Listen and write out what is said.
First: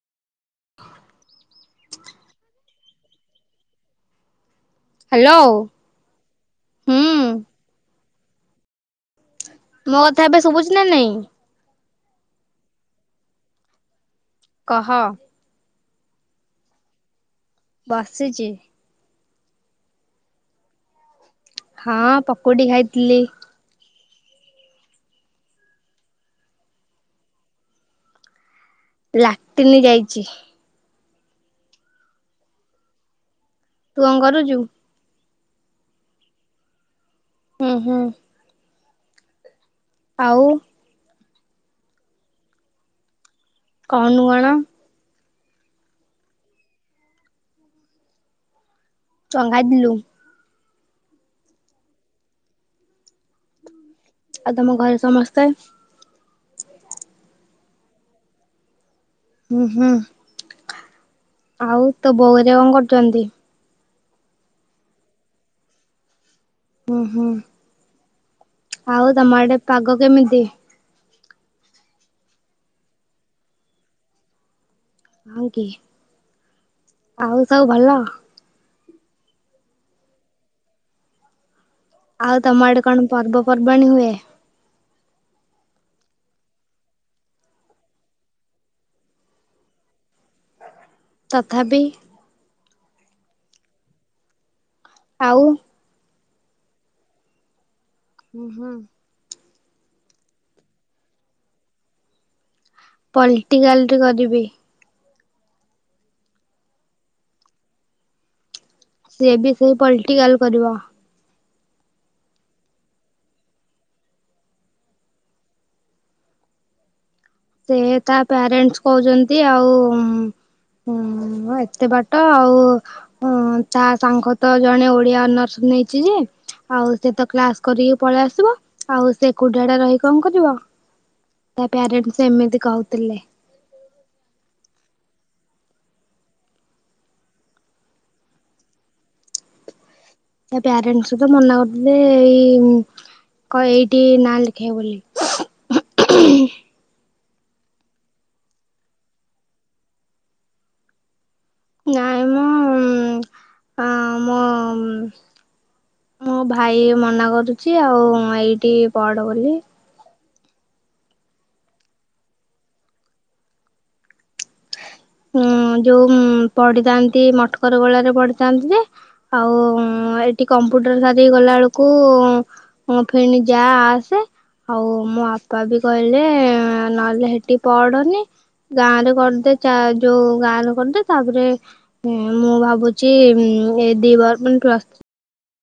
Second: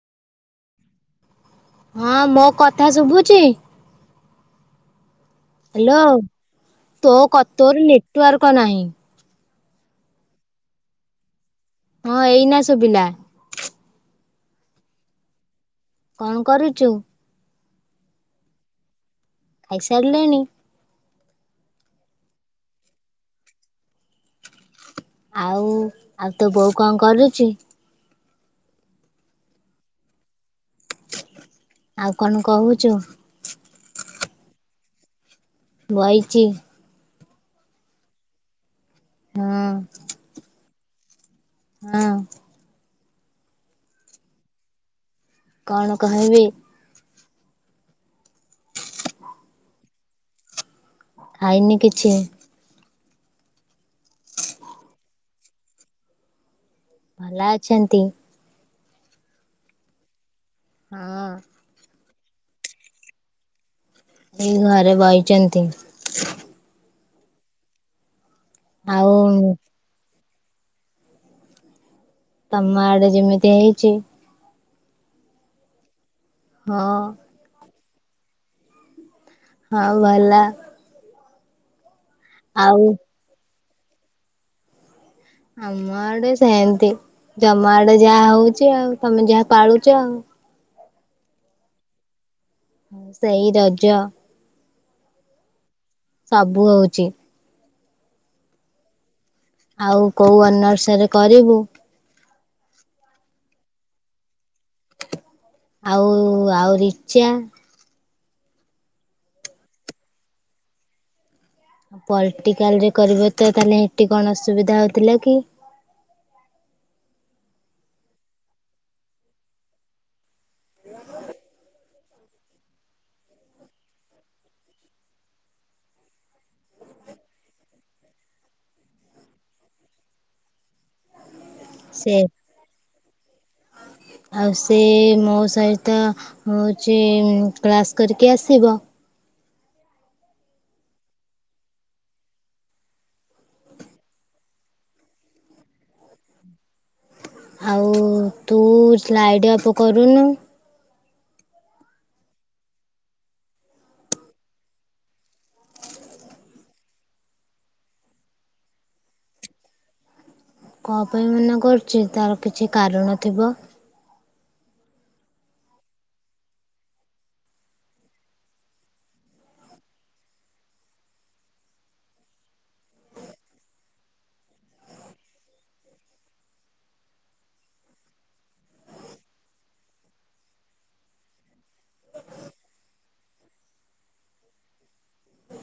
[unintelligible] ହଁ ମୋ କଥା ଥା ସୁବୁଚି? ହ୍ୟାଲୋ। ହ୍ୟାଲୋ ହୁଁ ତୋ କ ତୋର ନେଟୱାର୍କ ନାହିଁ। ମୋ କଥା ଏବେ ଶୁଭୁଚି ନା ନାଇଁ? ହଁ ଏଇନା ଶୁଭିଲା। କହ। କଣ କରୁଚୁ। ବାସିଚି। ଖାଇସାରିଲେଣି? ହଁ ପକୁଡି ଖାଇଥିଲି। ଆଉ ଆଉ ତୋ ବୋଉ କଣ କରୁଚି? ଲାଟିନି ଯାଇଚି। ଆଉ କଣ କହୁଚୁ। ତୁ କଣ କରୁଚୁ? ବଇଚି। ଉଁ ହୁଁ। ହୁଁ। ଆଉ। ହଁ। କହୁନୁ କଣ। କଣ କହିବି? କଣ ଖାଇଥିଲୁ? ଖାଇନି କିଛି। ଆଉ ତମ ଘରେ ସମସ୍ତେ? ଭଲ ଅଛନ୍ତି। ଉଁ ହୁଁ। ହଁ। ଆଉ ତୋ ବୋଉ ହେରିକା କଣ କରୁଚନ୍ତି? ଏଇ ଘରେ ବଇଚନ୍ତି? ଉଁ ହୁଁ ଆଉ ତମର ଆଡେ ପାଗ କେମିତି? ତମ ଆଡେ ଯେମିତି ହେଇଚି। [unintelligible] ହଁ। ଆଉ ସବୁ ଭଲ? ହଁ ଭଲ। ଆଉ ତମ ଆଡେ କଣ ପର୍ବପର୍ବାଣୀ ହୁଏ? ଅମ ଆଡେ ସେନ୍ତି ଜମ ଆଡେ ଯାହା ହଉଚି ଆଉ ତମେ ଯାହା ପାଳୁଚ ଆଉ। ତଥାପି ସେଇ ରଜ ଆଉ ସବୁ ହଉଚି। [inaudible] ଆଉ କଉ ଅନର୍ସରେ କରିବୁ? ପଲ୍ଟିକାଲ୍ ରେ କରିବି। ଆଉ- ଆଉ ରିଚା? ସିଏ ବି ସେଇ ପଲ୍ଟିକାଲ୍ କରିବ। ପଲ୍ଟିକାଲ୍ ରେ କରିବ ତ ତାହେଲେ ଏଠି କଣ ଅସୁବିଧା ହଉଥିଲା କି? ସେ ତା ପ୍ୟାରେଣ୍ଟସ୍ କହୁଚନ୍ତି ଆଉ ହୁଁ -ଏତେ ବାଟ ଆଉ ହଁ ତା ସାଙ୍ଗ ତ ଜଣେ ଓଡିଆ ଅନର୍ସ ନେଇଚି ଯେ ଆଉ ସେ ତ କ୍ଲାସ୍ କରିକି ପଳେଇ ଆସିବ ଆଉ ସେ ଏକୁଟିଆ ଟା ରହିି କଣ କରିବ। ତା ପ୍ୟାରେଣ୍ଟସ୍ ଏମିତି କହୁଥିଲେ। ହଁ ଆଉ ସେ ମୋ ସହିତ ହଉଚି କ୍ଲାସ୍ କରିକି ଆସିବ। ତା ପ୍ୟାରେଣ୍ଟସ୍ ତ ମନା କରିୁଥିଲେ ଏଇ କ- ଏଇଠି ନାଁ ଲେଖେଇବ ବୋଲି। ଆଉ ତୁ ସ୍ଲାଇଡ୍ ଅପ କରୁନୁ ନାଇଁ ମ ଆଁ-ମ ମୋ ଭାଇ ମନା କରୁଚି ଆଉ ଏଇଠି ପଢ ବୋଲି। କଣ ପାଇଁ ମନା କରୁଚି ତାର କିଛି କାରଣ ଥିବ? ହଁ ଯଉ ପଢିଥାନ୍ତି ମଠକରଗୋଳା ରେ ପଢିଥାନ୍ତି ଯେ ଆଉ ଏଠି କମ୍ପ୍ୟୁଟର ସାରିକି ଗଲା ବେଳକୁ ହଁ ଫେଣି ଯା ଆସେ ଆଉ ମୋ ବାପା ବି କହିଲେ ନହେଲେ ହେଟି ପଢ ନି ଗାଁ ରେ କରିଦେ ଚା-ଯଉ ଗାଁ ରେ କରିଦେ ତାପରେ ହଁ ମୁଁ ଭାବୁଚି ମୁଁ ଏଇ ଦି ବର୍ଷ ପ୍ଲସ୍